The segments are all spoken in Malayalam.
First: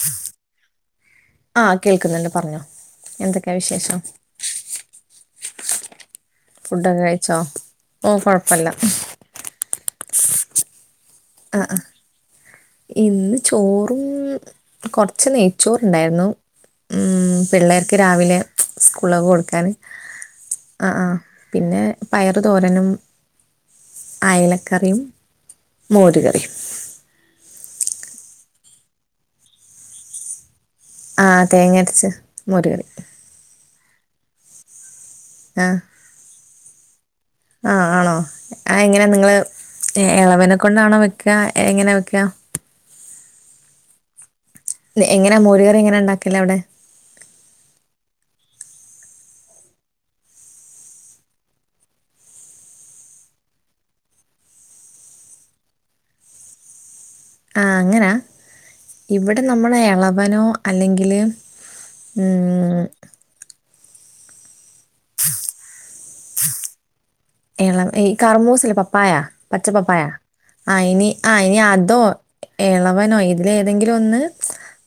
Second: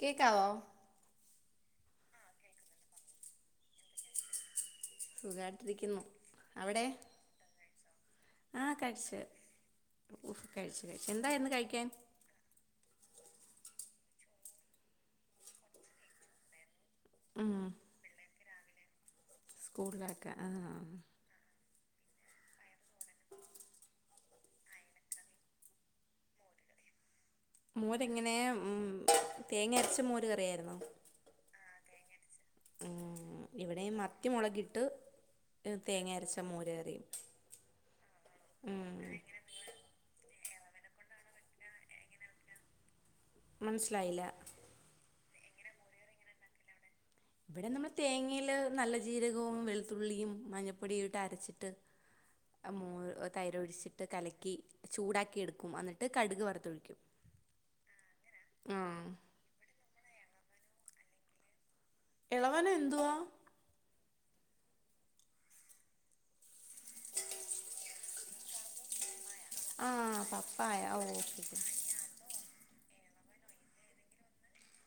കേക്കാവോ ആ കേൾക്കുന്നുണ്ട് പറഞ്ഞോ എന്തൊക്കെയാ വിശേഷം [unintelligible] [inaudible] അവിടെ ഫുഡൊക്കെ കഴിച്ചോ ഓ കൊഴപ്പല്ല കഴിച്ചു ആ ആ ഇന്ന് ചോ അപ്പം കുറച്ച് നെയ്ച്ചോറ ഉണ്ടായിരുന്നു ഉം പിള്ളേർക്ക് രാവിലെ സ്കൂളൊക്കെ കൊടുക്കാന് ആ ആ പിന്നെ പയറ് തോരനും അയലക്കറിയും മോര് കറിയും മോര്ങ്ങനെ ഉം തേങ്ങ അരച്ച മോര് കറിയായിുന്നോ ആ തേങ്ങരച്ച് മുരുകറി ഇവിടെയും മത്തിമുളകിട്ട് തേങ്ങ അരച്ച മോരര ആ ആണോ ആ എങ്ങനെ ഉം, നിങ്ങള് ഇളവന കൊൊണ്ടാണോ വെക്ക എങ്ങനെയ വെക്ക മനസ്സിലായില്ല എങ്ങനെയാ മോരുകറി എങ്ങനെ ഉണ്ടാക്കില്ലേ അവിടെ ഇവിടെ നമ്മൾ തേങ്ങൽ നല്ല ജീരകവും വെളുത്തുള്ളിയും മഞ്ഞപ്പൊടിയും ഇട്ട് അരച്ചിട്ട് മ തൈര ഒഴിച്ചിട്ട് കലക്കി ചൂടാക്കിയ എടുക്കും എന്നിട്ട് കടുക് വറുത്തൊഴിക്കും ആ അങ്ങനാ ആ ഇവിടെ നമ്മള ഇളവനോ അല്ലെങ്കിൽ ഇളവന എന്തുവാ ആ എളം ഈ കറമൂസല്ലെ പപ്പായാ ആ പച്ചപ്പപ്പായ ആ പപ്പായ ഓ ഇനി ആ ഓക്കെ ഇനി ഓക്കെ അതോ എളവനോ ഇതിലേതെങ്കിലും ഒന്ന്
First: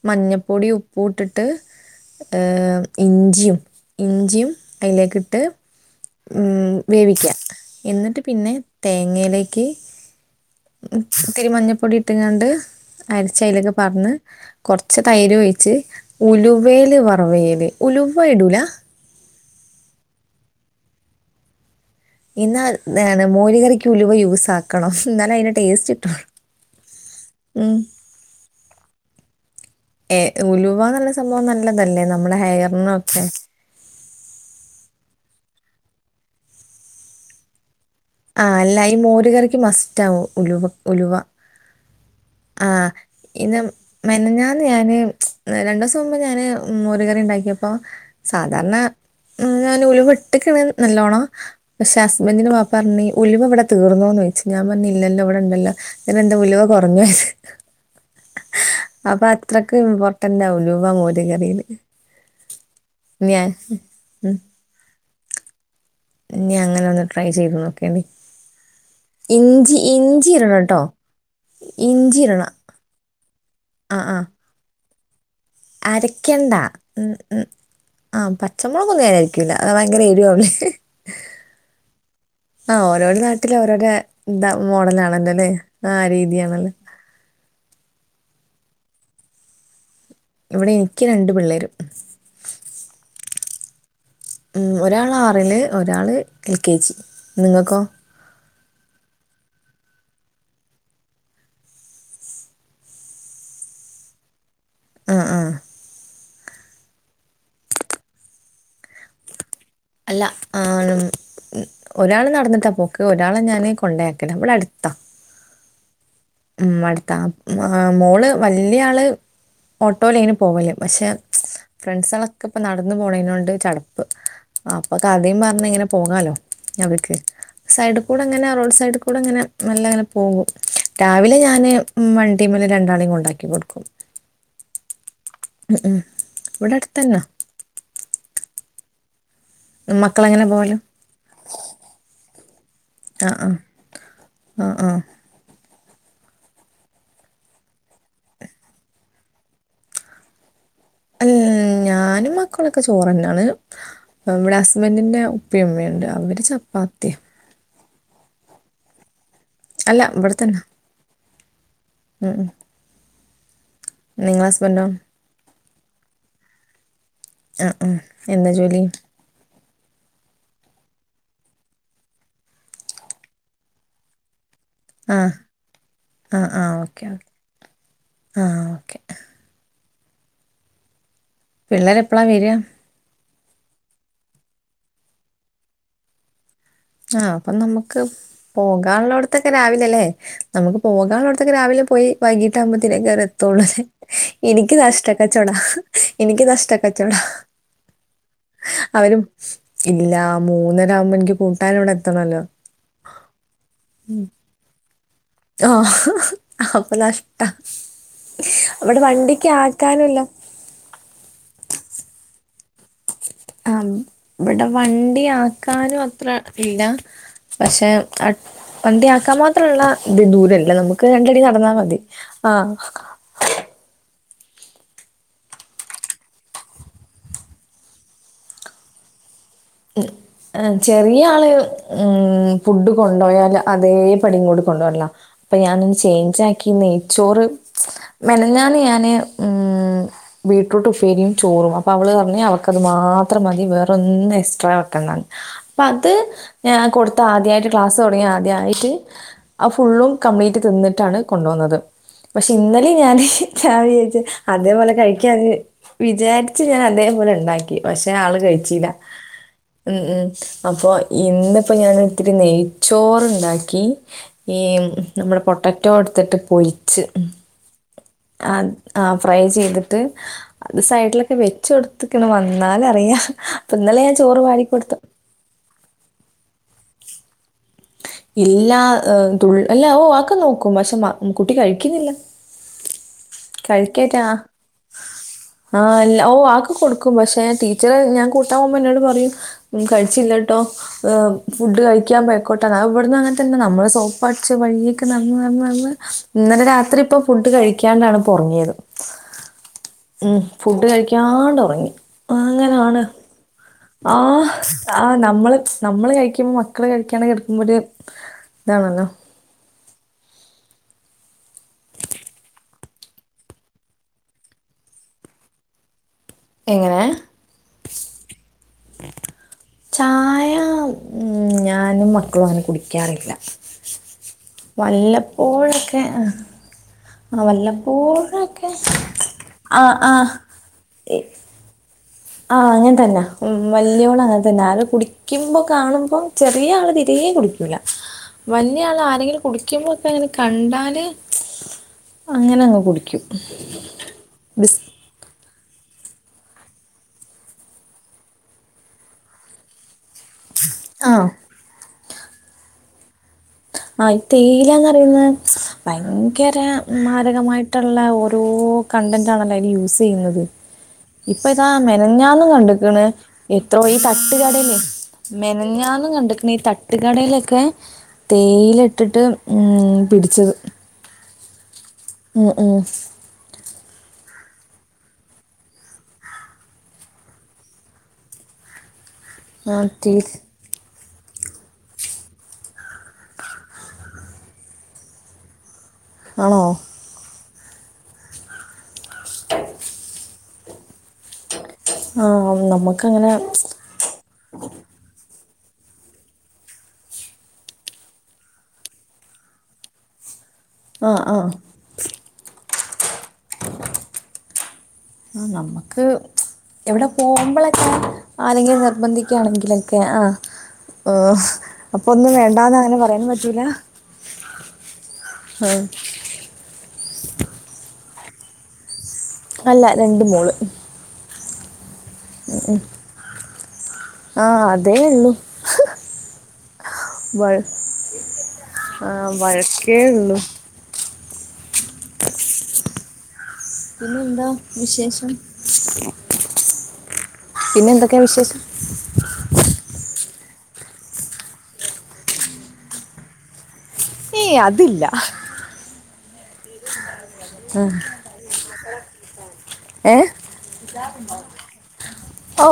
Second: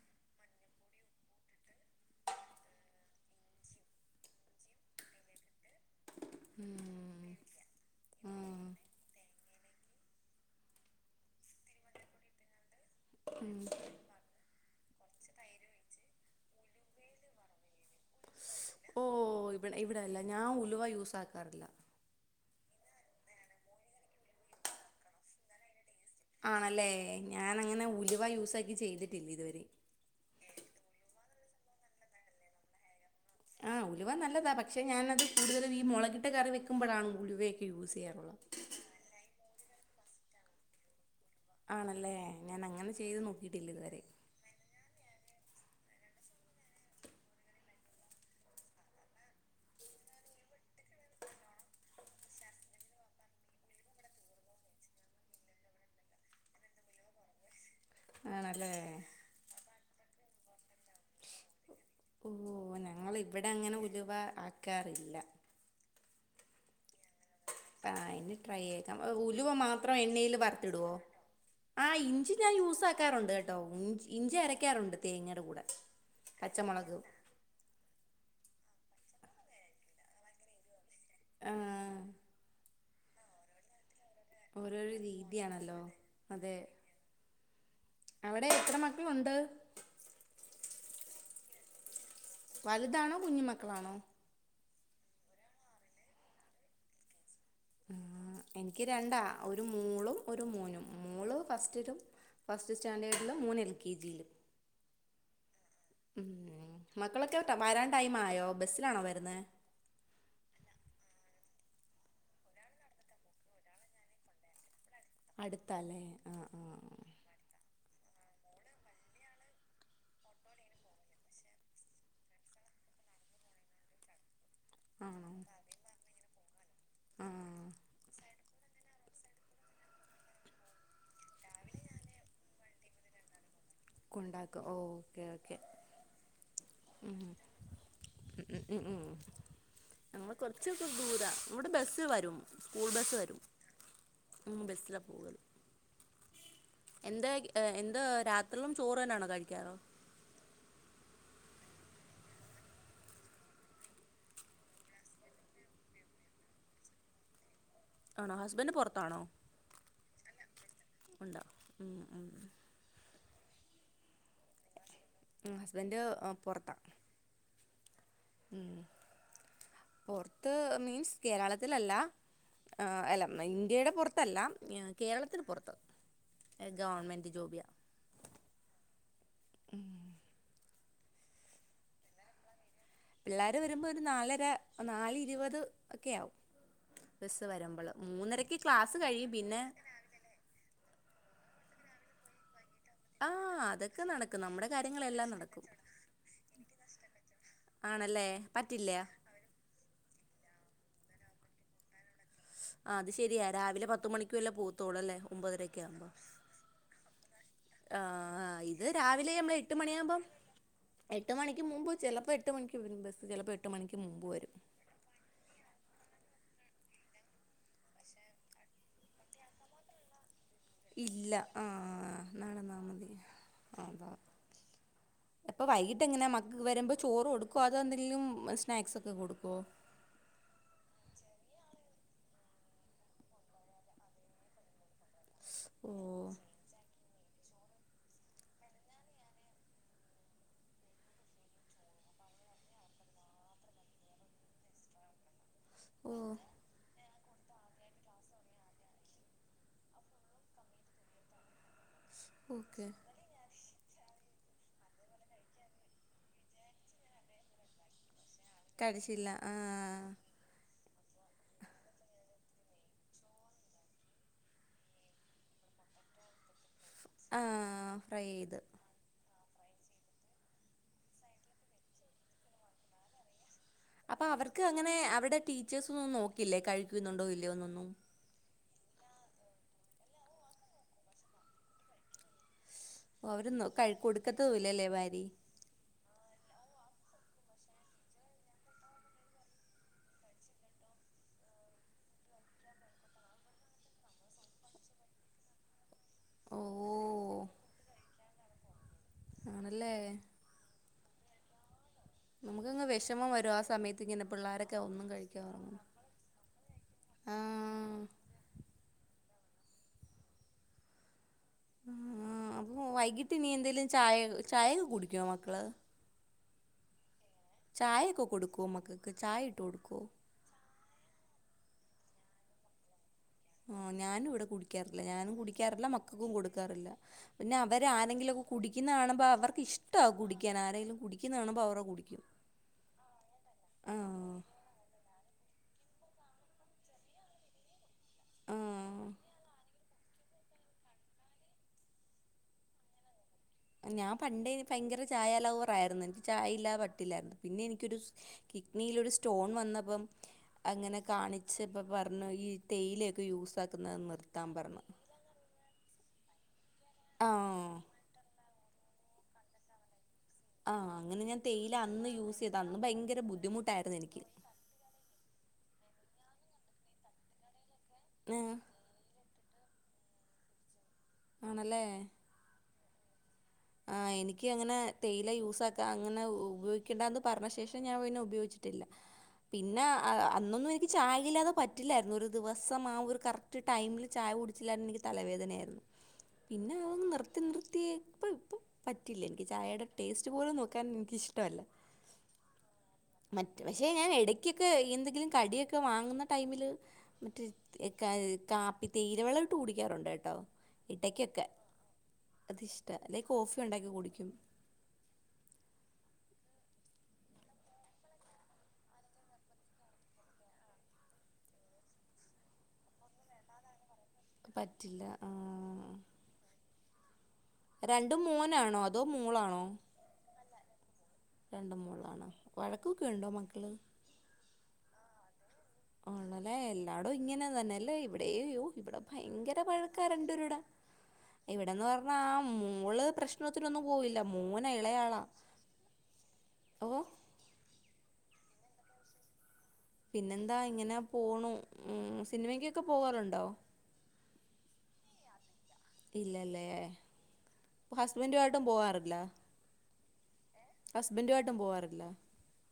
മഞ്ഞപ്പൊടി ഉപ്പ് ഇട്ടിട്ട് ഇഞ്ചിയും ഇഞ്ചിയും അതിലേക്ക ഇട്ട് ഉം വേവിക്ക എന്നിട്ട് പിന്നെ ഉം. തേങ്ങയിലേക്ക് തിരുമഞ്ഞപ്പൊടി ഇട്ടങ്ങാണ്ട് അരിച്ചലൊക്കെ പറന്ന് കുറച്ച് തൈര് ഒഴിച്ച് ഉലുവേൽ വറവേൽ ഉലുവ ഇടൂല ഓ ഇവിടെ ഇവിടെല്ല ഞാൻ ഉലുവ യൂസ ആാക്കാറില്ല പിന്നാ മോല കറിക്ക് ഉലുവ യൂസ ആക്കണം എന്നാലും അതിൻ്റെ ടേസ്റ്റ് കിട്ടുള്ളൂ ആണല്ലേ ഞാൻ ഉം അങ്ങനെ ഉലുവ യൂസ ആക്കി ചെയ്തിട്ടില്ല ഇതുവരെ ഉലവാ നല്ലയ നല്ലതല്ലേ നമ്മളെ ഹെയറിനൊക്കെ ആഹ് ഉലുവ നല്ലതാ പക്ഷെ ഞാനത് കൂടുതലും ഈ മുളകിട്ട കറി വെക്കുമ്പോഴാണ് ഉലുവയൊക്കെ യൂസ് ചെയ്യാറുള്ളത് ആ അല്ല ഈ മോരുകറിക്ക് മസ്റ്റ് ആവും ഉലു ഉലുവ ആണല്ലേ ഞാൻ ആ അങ്ങനെ ചെയ്ത് ഇന്ന് നോക്കിയിട്ടില്ല ഇതുവരെ മെനഞ്ഞാന്ന് ഞാന് രണ്ടു ദിവസം മുമ്പ് ഞാന് മോരുകറി ഉണ്ടാക്കിയപ്പോ സാധാരണ ഞാൻ ഉല വെട്ടിിക്ക നല്ലോണം പക്ഷെ ഹസ്ബൻറിന്റെ മാപ്പ പറഞ്ഞ ഒലിവ ഇവിടെ തീർന്നോന്ന് ചോദിച്ചു ഞാൻ പറഞ്ഞ ഇല്ലല്ലോ ഇവിടെ ഇണ്ടല്ലോ ഇ എന്താ ഉലിവ കുറഞൊയത് ആണല്ലേ അപ്പൊ അത്രക്ക് ഇമ്പോർട്ടന്റാലവാ മോര കറിയില് ഓ ഞങ്ങൾ ഇവിടെ അങ്ങനെ ഉലുവാ ആക്കാറില്ല ഇഞ്ഞി അങ്ങനെ ഒന്ന് ട്രൈ ചെയ്തു നോക്കേണ്ടി ആഹ് ഇനി ട്രൈ ചെയ്തേക്കാം ഉലുവ ഇഞ്ചി മാത്രം ഇഞ്ചി എണ്ണയിൽ ഇടണം കേട്ടോ വറത്തിടുവോ ആ ഇഞ്ചി ഞാൻ യൂസ ആക്കാറുണ്ട് ോ ആ ആ ഇഞ്ചി അരയ്ക്കാറുണ്ട് തേങ്ങന അരക്കണ്ട ഉം ഉം അ പച്ച നമ്മക്കൊന്നും [unintelligible] കൂല്ല അ ഭയങ്കര എരുവാ ഉള്ളേ ആഹ ആ ഓരോര നാട്ടില ഓരോര ഇതാ ഓരോരോ മോഡല ആണല്ലൊല്ലേ രീതിയാണല്ലോ ആ അതെ രീതിയാണല്ലോ അവിടെ എത്ര മക്കളുണ്ട് ഇവിടെ എനിക്ക് രണ്ടു പിള്ളേരും വലുതാണോ കുഞ്ഞു മക്കളാണോ ഉം ഒരാൾ ആറില് ഒരാള് എൽ കെ ജി നിങ്ങൾക്കോ ആഹ് എനിക്ക് രണ്ടാ ഒരു മോളും ഒരു മോനും മോള് ഫസ്റ്റിലും ഫസ്റ്റ് സ്റ്റാൻഡേർഡിലും മോന് എൽ കെ ജിയിലും ആഹ ആഹ ഉം മക്കളൊക്കെ വരാൻ ടൈം ആയോ ബസ്സിലാണോ വരുന്നേ അല്ല ആ ഒരാള് നടന്നിട്ടാ പോക്ക് ഒരാളെ ഞാൻ കൊണ്ടയാക്കലാ ഇവിടെ അടുത്താ അടുത്താലേ ഉം അടുത്താ ആ മോള് വല്യ ആള് ഓട്ടോലെയ്ന് പോവല് പക്ഷെ ഫ്രണ്ട്സളൊക്കെ ഇപ്പ നടന്നു പോണെയ്നോണ്ട് ചടപ്പ് അപ്പൊ ആണോ കഥയും പറഞ്ഞ് ഇങ്ങനെ പോകാലോ ഞങ്ങക്ക് ആഹ് സൈഡിൽ കൂടെ ഇങ്ങനെ റോഡ് സൈഡിൽ കൂടെ ഇങ്ങനെ മെല്ലെ ഇങ്ങനെ പോകും രാവിലെ ഞാന് വണ്ടി മല് രണ്ടാളെയും ഉണ്ടാക്കി കൊടുക്കും കൊണ്ടാക്കും ഓ ഓക്കേ ഓക്കെ തന്ന ഉം ഉം ഉം നമ്മൾ പോകല് കൊറച്ചസം ദൂരാ ഇവടെ ബസ്സ് വരും സ്കൂൾ ബസ്സ് ആ വരും ആ ഉം ആ ആ ബസ്സില പോകലു എന്താ എന്താ രാത്രിയും ചോറ് തന്നെയണോ കഴിക്കാറോ ഉം ഞാ ഞാനും മക്കളൊക്കെ ചോറന്നെ ആണ് ഇവടെ ഹസ്ബൻറിന്റെ ഉപ്പി ഉമ്മി ഉണ്ട് അവര് ചപ്പാത്തി ആണോ ഹസ്ബന്റ് പുറത്താണോ അല്ല ഇവട്‌ത്തന്നെ ഉണ്ടാവും ഉ ഉ നിങ്ങളെ ഹസ്ബന്റോ ഹസ്ബന്റ് പൊറത്താ അ അ എന്താ ജോലി പുറത്ത് മീൻസ് കേരളത്തിലല്ല അല്ല ഇന്ത്യയുടെ പുറത്തല്ല ആ കേരളത്തിന് പുറത്ത് ആ ആ ഓക്കെ ഗവൺമെന്റ് ഓക്കെ ജോബിയാ ആ ഓക്കെ ഉ പിള്ളരെപ്പളാ വരിക പിള്ളേര് വരുമ്പോ ഒരു നാലര നാലെ ഇരുപത് ഒക്കെ ആവും ആ ബസ്സ് അപ്പൊ വരുമ്പള് നമുക്ക് മൂന്നരക്ക് ക്ലാസ് കഴിയും പോകാനുള്ളോട്ത്തൊക്കെ പിന്നെ രാവിലെ ലേ നമുക്ക് പോകാനുള്ളോട്ത്തൊക്കെ രാവിലെ പോയി വൈകി ട്ടാവുമ്പോത്തിനേക്കാര ആ എത്തൊള്ളൂ. അതൊക്കെ നടക്കും നമ്മുടെ എനിക്ക് നഷ്ട കാര്യങ്ങളെല്ലാം കച്ചോടാ നടക്കും എനിക്ക് നഷ്ട കച്ചോടാ. ആണെ അവരും ഇല്ല. മൂന്നര ആവകുമ്പോ എനിക്ക് കൂട്ടാനോവിടെ ആ അത് ശരിയ രാവിലെ പത്തുമണിക്ക് വല്ലേ പോത്തോളൂ അല്ലേ. ആ ഒമ്പതരൊക്കെ ആവുമ്പോ അപ്പം നഷ്ടാ ആഹ ഇത് അവിടെ രാവിലെ വണ്ടിക്ക് മ്മൾ എട്ട്മണിയാകുമ്പം. ആക്കാനുമില്ല എട്ട് മണിക്ക് മുമ്പ് ചിലപ്പോ എട്ട് മണിക്ക് വരും. ബസ്സ് ചിലപ്പോ എട്ട് ആ മണിക്ക് മുമ്പ് വരും ഇവടെ വണ്ടി ആക്കാനും അത്ര ഇല്ല. പക്ഷെ വണ്ടി ആക്കാൻ മാത്രള്ള ഇത് ദൂര ഇല്ല. ആഹ് നടന്നാ മതി. അതാ എപ്പൊ വൈകിട്ട് എങ്ങനാ മക്കക്ക് വരുമ്പോ ചോറ് കൊടുക്കുവോ അതോ എന്തെങ്കിലും സ്നാക്സ് ഒക്കെ കൊടുക്കുവോ? ഉം ഏഹ് ചെറിയ ആള് ഉം ഫുഡ് കൊണ്ടോയാല് അതേ പടി ഇങ്ങോട് കൊണ്ടുവരലാ. അപ്പൊ ഞാനൊന്ന് ചേയ്ഞ്ച് ആക്കി നെയ്ച്ചോറ് ഉ മിനിഞ്ഞാന്ന് ഞാന് ഉം ബീട്ട്രൂട്ട് ഉപേരിയും ചോറും. അപ്പൊ അവള് അന്നെ അവൾക്കത് മാ മാത്രം മതി വേറൊന്നും എക്സ്ട്രാ വെക്കണ്ടാന്ന് അപ്പ ഓ അത് ഞാൻ കൊട് ത്താദ്യായിട്ട് ക്ലാസ് തുടങ്ങി ആദ്യായിട്ട് അത് ഫുള്ളും കംപ്ലീറ്റ് തിന്നിട്ടാണ് കൊണ്ട് വന്നത്. പക്ഷെ ഓക്കെ ഇന്നെലിം ഞാന് ച്ചായി വച്ച് അതേപോലെ കഴിക്കാന്ന് വിചാരിച്ചു ഞാൻ അതേപോലെ ഉണ്ടാക്കി പഷ് ക്ഷെ ആള് കഴിച്ചീല്ല. കഴിച്ചില്ല ആ ഉം അപ്പോ ഇന്നിപ്പോ ഞാൻ ഇത്തിരി നെയ്ച്ചോറ്ണ്ടാക്കി ഈ നമ്മളെ പൊട്ടറ്റോ ഇട്ത്തിട്ട് പൊരിച്ച് ഉം ആ ഫ്രൈ അ ചെയ്ത് ആ ഫ്രൈ ചെയ്ത്ട്ട് അ സൈഡിലൊക്കെ വെച്ച് കൊടുത്ക്ക്ണ് വന്നാൽ അറിയാ. അപ്പന്നലെ അപ്പൊ അവർക്ക് അങ്ങനെ അവിടെ ടീച്ചേഴ്സ് ഒന്നും നോക്കില്ലേ കഴിക്കുന്നുണ്ടോ ഇല്ലയോന്നൊന്നും. ഇല്ലാ ഏഹ് തുൾ അല്ല ഓഫ് അഒക്കെ നോക്കും പക്ഷെ മ കുട്ടി കഴിക്കുന്നില്ല. ഓ അവര് നോ കഴി കഴിക്കാറ്റാ കൊടുക്കത്തൂല്ല ലേ വാരി. ഓഹ് അഒക്ക കൊടുക്കും പക്ഷെ ഞാ ടീച്ചറ് ഞാൻ കൂട്ടാൻ പോകുമ്പോ ഇന്നോട് പറയും ഉം കഴിച്ചില്ലട്ടോ ഫുഡ് കഴിക്കാൻ ബേക്കോട്ട് ആണ് അത് വിട്ന്നും അങ്ങൻത്തന്നെ. നമ്മൾ സോപ്പ് അട്ച്ച് വഴിയൊക്കെ നടന്ന് നടന്ന് നടന്ന് ഓ ഇന്നലെ രാത്രി ഇപ്പ ഫുഡ് കഴിക്കാണ്ടാണ് പ്പൊറങ്ങിയത്. ആണല്ലേ ഉം ഫുഡ് കഴിക്കാണ്ട് ഒറങ്ങി. നമുക്കങ് അങ്ങനാണ്. വെഷമം വരും ആ സമയ ആഹ് ആ നമ്മള് നമ്മള് കഴിക്കുമ്പം മക്കള് കഴിക്കാണ്ടെ ആ കെടക്കുമ്പൊര് ഇതാണല്ലോ. ആഹ് അപ്പൊ വൈകിട്ട് ഇനി എന്തേലും ചായ ചായയൊക്കെ കുടിക്ക്യോ മക്കള്? എങ്ങനെ? ചായയൊക്കെ കൊടുക്കുവോ മക്കൾക്ക് ചായ ഇട്ട് കൊടുക്കുവോ ചായ ഉം ഞാനും മ ക്കളും അങ്ങനെ കുടിക്കാറില്ല. ആ ഞാനും ഇവിടെ കുടിക്കാറില്ല ഞാനും കുടിക്കാറില്ല വല്ലപ്പോഴൊക്കെ മക്കൾക്കും കൊടുക്കാറില്ല. ആ പിന്നെ അവർ ആരെങ്കിലൊക്കെ വല്ലപ്പോഴൊക്കെ കുടിക്കുന്ന കാണുമ്പ അവർക്ക് ആ ഇഷ്ടവാ ആ കുടിക്കാൻ ആരെങ്കിലും കുടിക്കുന്ന കാണുമ്പോൾ അവരു കുടിക്കും. ആഹ് അങ്ങൻ തന്നാ. ഉം ഉം വലിയോള് ആഹ് അങ്ങൻ തന്നാ ആരോ കുടിക്കുമ്പോ കാണുമ്പോ ചെറിയ ആള് തീരെ കുടിക്കൂല. വലിയ ആൾ ആഹ് ആരെങ്കിലും കുടിക്കുമ്പോക്കെ അങ്ങനെ കണ്ടാല് അങ്ങനങ്ങ് കുടിക്കും. ഞാൻ പണ്ടേ യിനി ബിസ് ഭയങ്കര ചായാലവ റായിരുന്നു. എനിക്ക് ചായ ഇല്ലാത പറ്റില്ലായിരുന്നു പിന്നെ എനിക്കൊരു കിഡ്നിയിലൊരു സ്റ്റോൺ വന്നപ്പം. അങ്ങനെ ആ കാണിച്ച് അപ്പ പറഞ്ഞു ഈ തേയിലയൊ ആ തേയിലാന്ന് പറയുന്ന ഭയങ്കര ആഹ് മാരകമായിട്ടുള്ള ഓരോ കണ്ടൻറ് ആണല്ലോ അയിൽ യൂസ് ചെയ്യുന്നത്. ആഹ് അങ്ങനെ ഞാൻ ഇപ്പൊ ഇതാ തേയില അന്ന് യൂസ് മെനഞ്ഞാന്നും ചെയ്ത അന്ന് കണ്ടിക്കണ് ഭയങ്കര ബുദ്ധിമുട്ടായിരുന്നു എനിക്ക്. മെനഞ്ഞന്ന്കണ്ടിട്ട പിന്നെ ഈ തട്ടുകടയിലൊക്കെ ആ തേയില ഇട്ടിട്ട് ഉ പിടിച്ചത്. ആണല്ലേ. ഉം ഉം ആഹ് എനിക്ക് അങ്ങനെ തേയില യൂസാക്കാ അങ്ങനെ ഉപയോഗിക്കണ്ടാന്ന് പറഞ്ഞ ശേഷം ഞാൻ പിന്നെ ഉപയോഗിച്ചി ട്ടില്ലാ. ആ, പിന്നെ തീ- അന്നൊന്നും എനിക്ക് ചായ ഇല്ലാതെ പറ്റില്ലായിരുന്നു. ഒരു ദിവസം ആ ഒരു കറക്റ്റ് ടൈമിൽ ചായ കുടിച്ചില്ലായിന്നെങ്കി എനിക്ക് തലവേദനയായിരുന്നു. ആണോ പിന്നെ അവ നിർത്തി നിർത്തിയ ഇപ്പ പറ്റില്ല എനിക്ക് ചായയുടെ ടേസ്റ്റ് പോലും നോക്കാൻ ഇഷ്ടമല്ല ആ നമുക്കങ്ങനെ പക്ഷെ ഞാൻ ഇടക്കൊക്കെ എന്തെങ്കിലും കടി- ക്കെ വാങ്ങുന്ന ടൈമില് മറ്റേ കാപ്പി തേയിലവെള്ളം ഇട്ട് കുടിക്കാറുണ്ട് കേട്ടോ ആ ആ ഇടക്കൊക്കെ അത്ഷ അല്ല കോഫി ഉണ്ടാക്കി കുടിക്കും ആ നമുക്ക് എവിടെ പോകുമ്പോഴൊക്കെ ആരങ്കിലും നിർബന്ധിക്കയാണെങ്കിലൊക്കെ ആ ഓ അപ്പൊ ഒന്നും വേണ്ടാന്ന് അങ്ങനെ പറയാൻ പറ്റൂല പറ്റില്ല ആ. ആഹ രണ്ടു മോനാണോ അ- അല്ല രണ്ട് മോള് രണ്ട മോളാണോ വഴക്കൊക്കെ ഉണ്ടോ മക്കള്? ആഹ് അതേ ഉള്ളൂ. ആണല്ലേ എല്ലാടും ഇങ്ങനെ വൾ- തന്നെല്ലേ ഇവിടെയോ ഇവിടെ ആ ഭയങ്കര വഴക്കേ ഉള്ളൂ വഴക്കാരണ്ടും കൂടേ ഇവിടെന്ന് പറഞ്ഞ ആ മോള് പ്രശ്ന പിന്നെന്താ വിശേഷം. ഓ പിന്നെ എന്തൊക്കെയാ വിശേഷം [inaudible] പിന്നെന്താ ഇങ്ങനെ പോണു ഉ സിനിമക്കൊക്കെ പോവാറുണ്ടോ? ഏയ് അതില്ല. ഇല്ലല്ലേ ആ. ഹുസ്ബൻഡ് ആയിട്ടും പോവാറില്ല ഏ ഹസ്ബൻഡുമായിട്ടും പോവാറില്ല ഓ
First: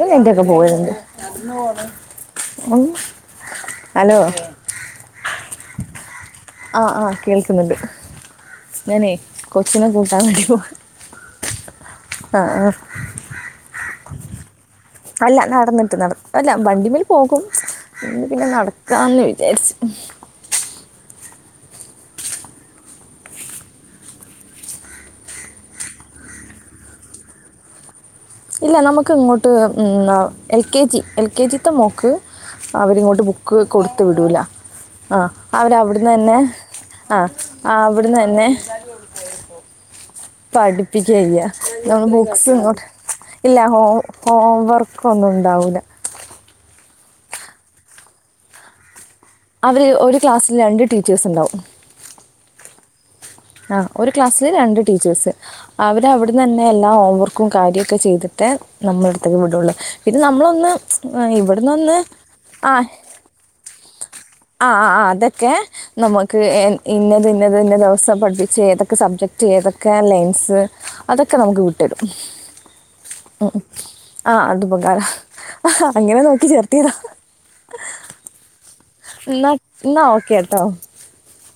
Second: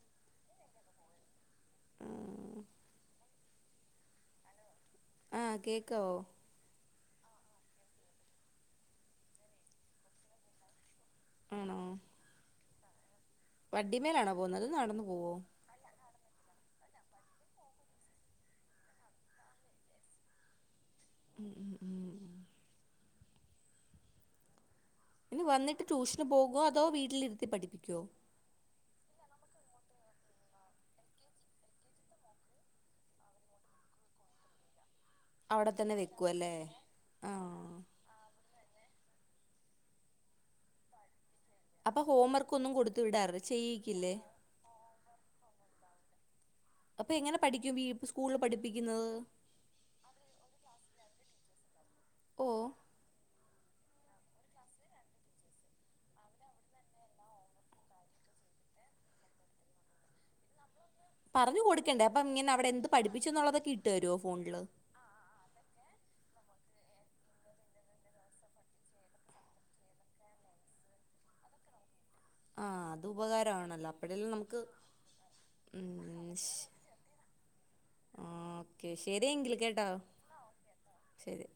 ഇ എന്റെക്കെ പോയാലാണ്ട് ഉ ഹലോ ആഹ് കേൾക്കാവോ ആ ആ കേൾക്കുന്നുണ്ട് ഞാനേ കൊച്ചിനെ കൂട്ടാൻ വേണ്ടി പോക ആ വണ്ടി മേലാണോ പോകുന്നത് നടന്നു പോവോ അല്ല നടന്നിട്ട് നട അല്ല വണ്ടിമേ ൽ പോകും പിന്നെ നടക്കാന്ന് വിചാരിച്ചു. ഉം ഉം ഉം ഉ ഇനി വന്നിട്ട് ട്യൂഷന് പോകുവോ അതോ വീട്ടിലിരുത്തി പഠിപ്പിക്കോ? ഇല്ല നമുക്ക് ഇങ്ങോട്ട് L K G L K ജിത്തെ മോക്ക് അവരിങ്ങോട്ട് ബുക്ക് കൊടുത്ത വിടൂ ല ആ അവിടെ അവരവിടന്ന് വെക്കുവ തന്നെ അല്ലേ ആഹ് ആ അവിടന്ന് തന്നെ പാഠിപ്പിക്കയാചെയ്യാ അപ്പൊ നമ്മൾ ഹോം വർക്ക് ബുക്സ് ഒന്നും കൊടുത്തു വിടാറ് ഇല്ലോ ചെയ്യിക്കില്ലേ ഹോം വർക്ക ഒന്നും ഉണ്ടാവില്ല. അപ്പൊ എങ്ങനെ പഠിക്കും സ്കൂളില് പഠിപ്പിക്കുന്നത്? അവര് ഒരു ക്ലാസ്സിൽ രണ്ട് ടീച്ചേഴസ് ഉണ്ടാവും ഓ ആഹ ഒരു ക്ലാസ്സില് രണ്ട് ടീച്ചേഴ്സ് അവര് അവിടുന്ന് തന്നെ എല്ലാ ഹോംവർക്കും കാര്യവും ഒക്കെ ചെയ്തിട്ട് നമ്മളുടെ അടുത്തേക്ക് വിടുള്ളൂ പിന്നെ നമ്മളൊന്ന് പറഞ്ഞു ഇവിടുന്ന് ഒന്ന് കൊടുക്കണ്ടേ അപ്പൊ ഇങ്ങനെ അവിടെ എന്ത് പഠിപ്പിച്ചു എന്നുള്ളതൊക്കെ ഇട്ടുരുോ? ആഹ് അതക്കെ നമക്ക് ഇന്നത് ഇന്നത് ഇന്ന ദിവസം പഠിച്ച് ഏതൊക്കെ സബ്ജക്ട് ഏതൊക്കെ ലൈൻസ് അതൊക്കെ ഒക്കെ നമുക്ക് വിട്ടരും ആഹ് അത് ഉ ഉപകാരമാണല്ലോ അപ്പോഴെല്ലാം ആ നമുക്ക് അത് പകാല ആ അങ്ങനെ ഉം നോക്കി ശ് ചേർത്തിതാ ഓക്കെ എന്ന ശരിയെങ്കിൽ കേട്ടോ എന്നാ ഓക്കെ ട്ടോ ശരി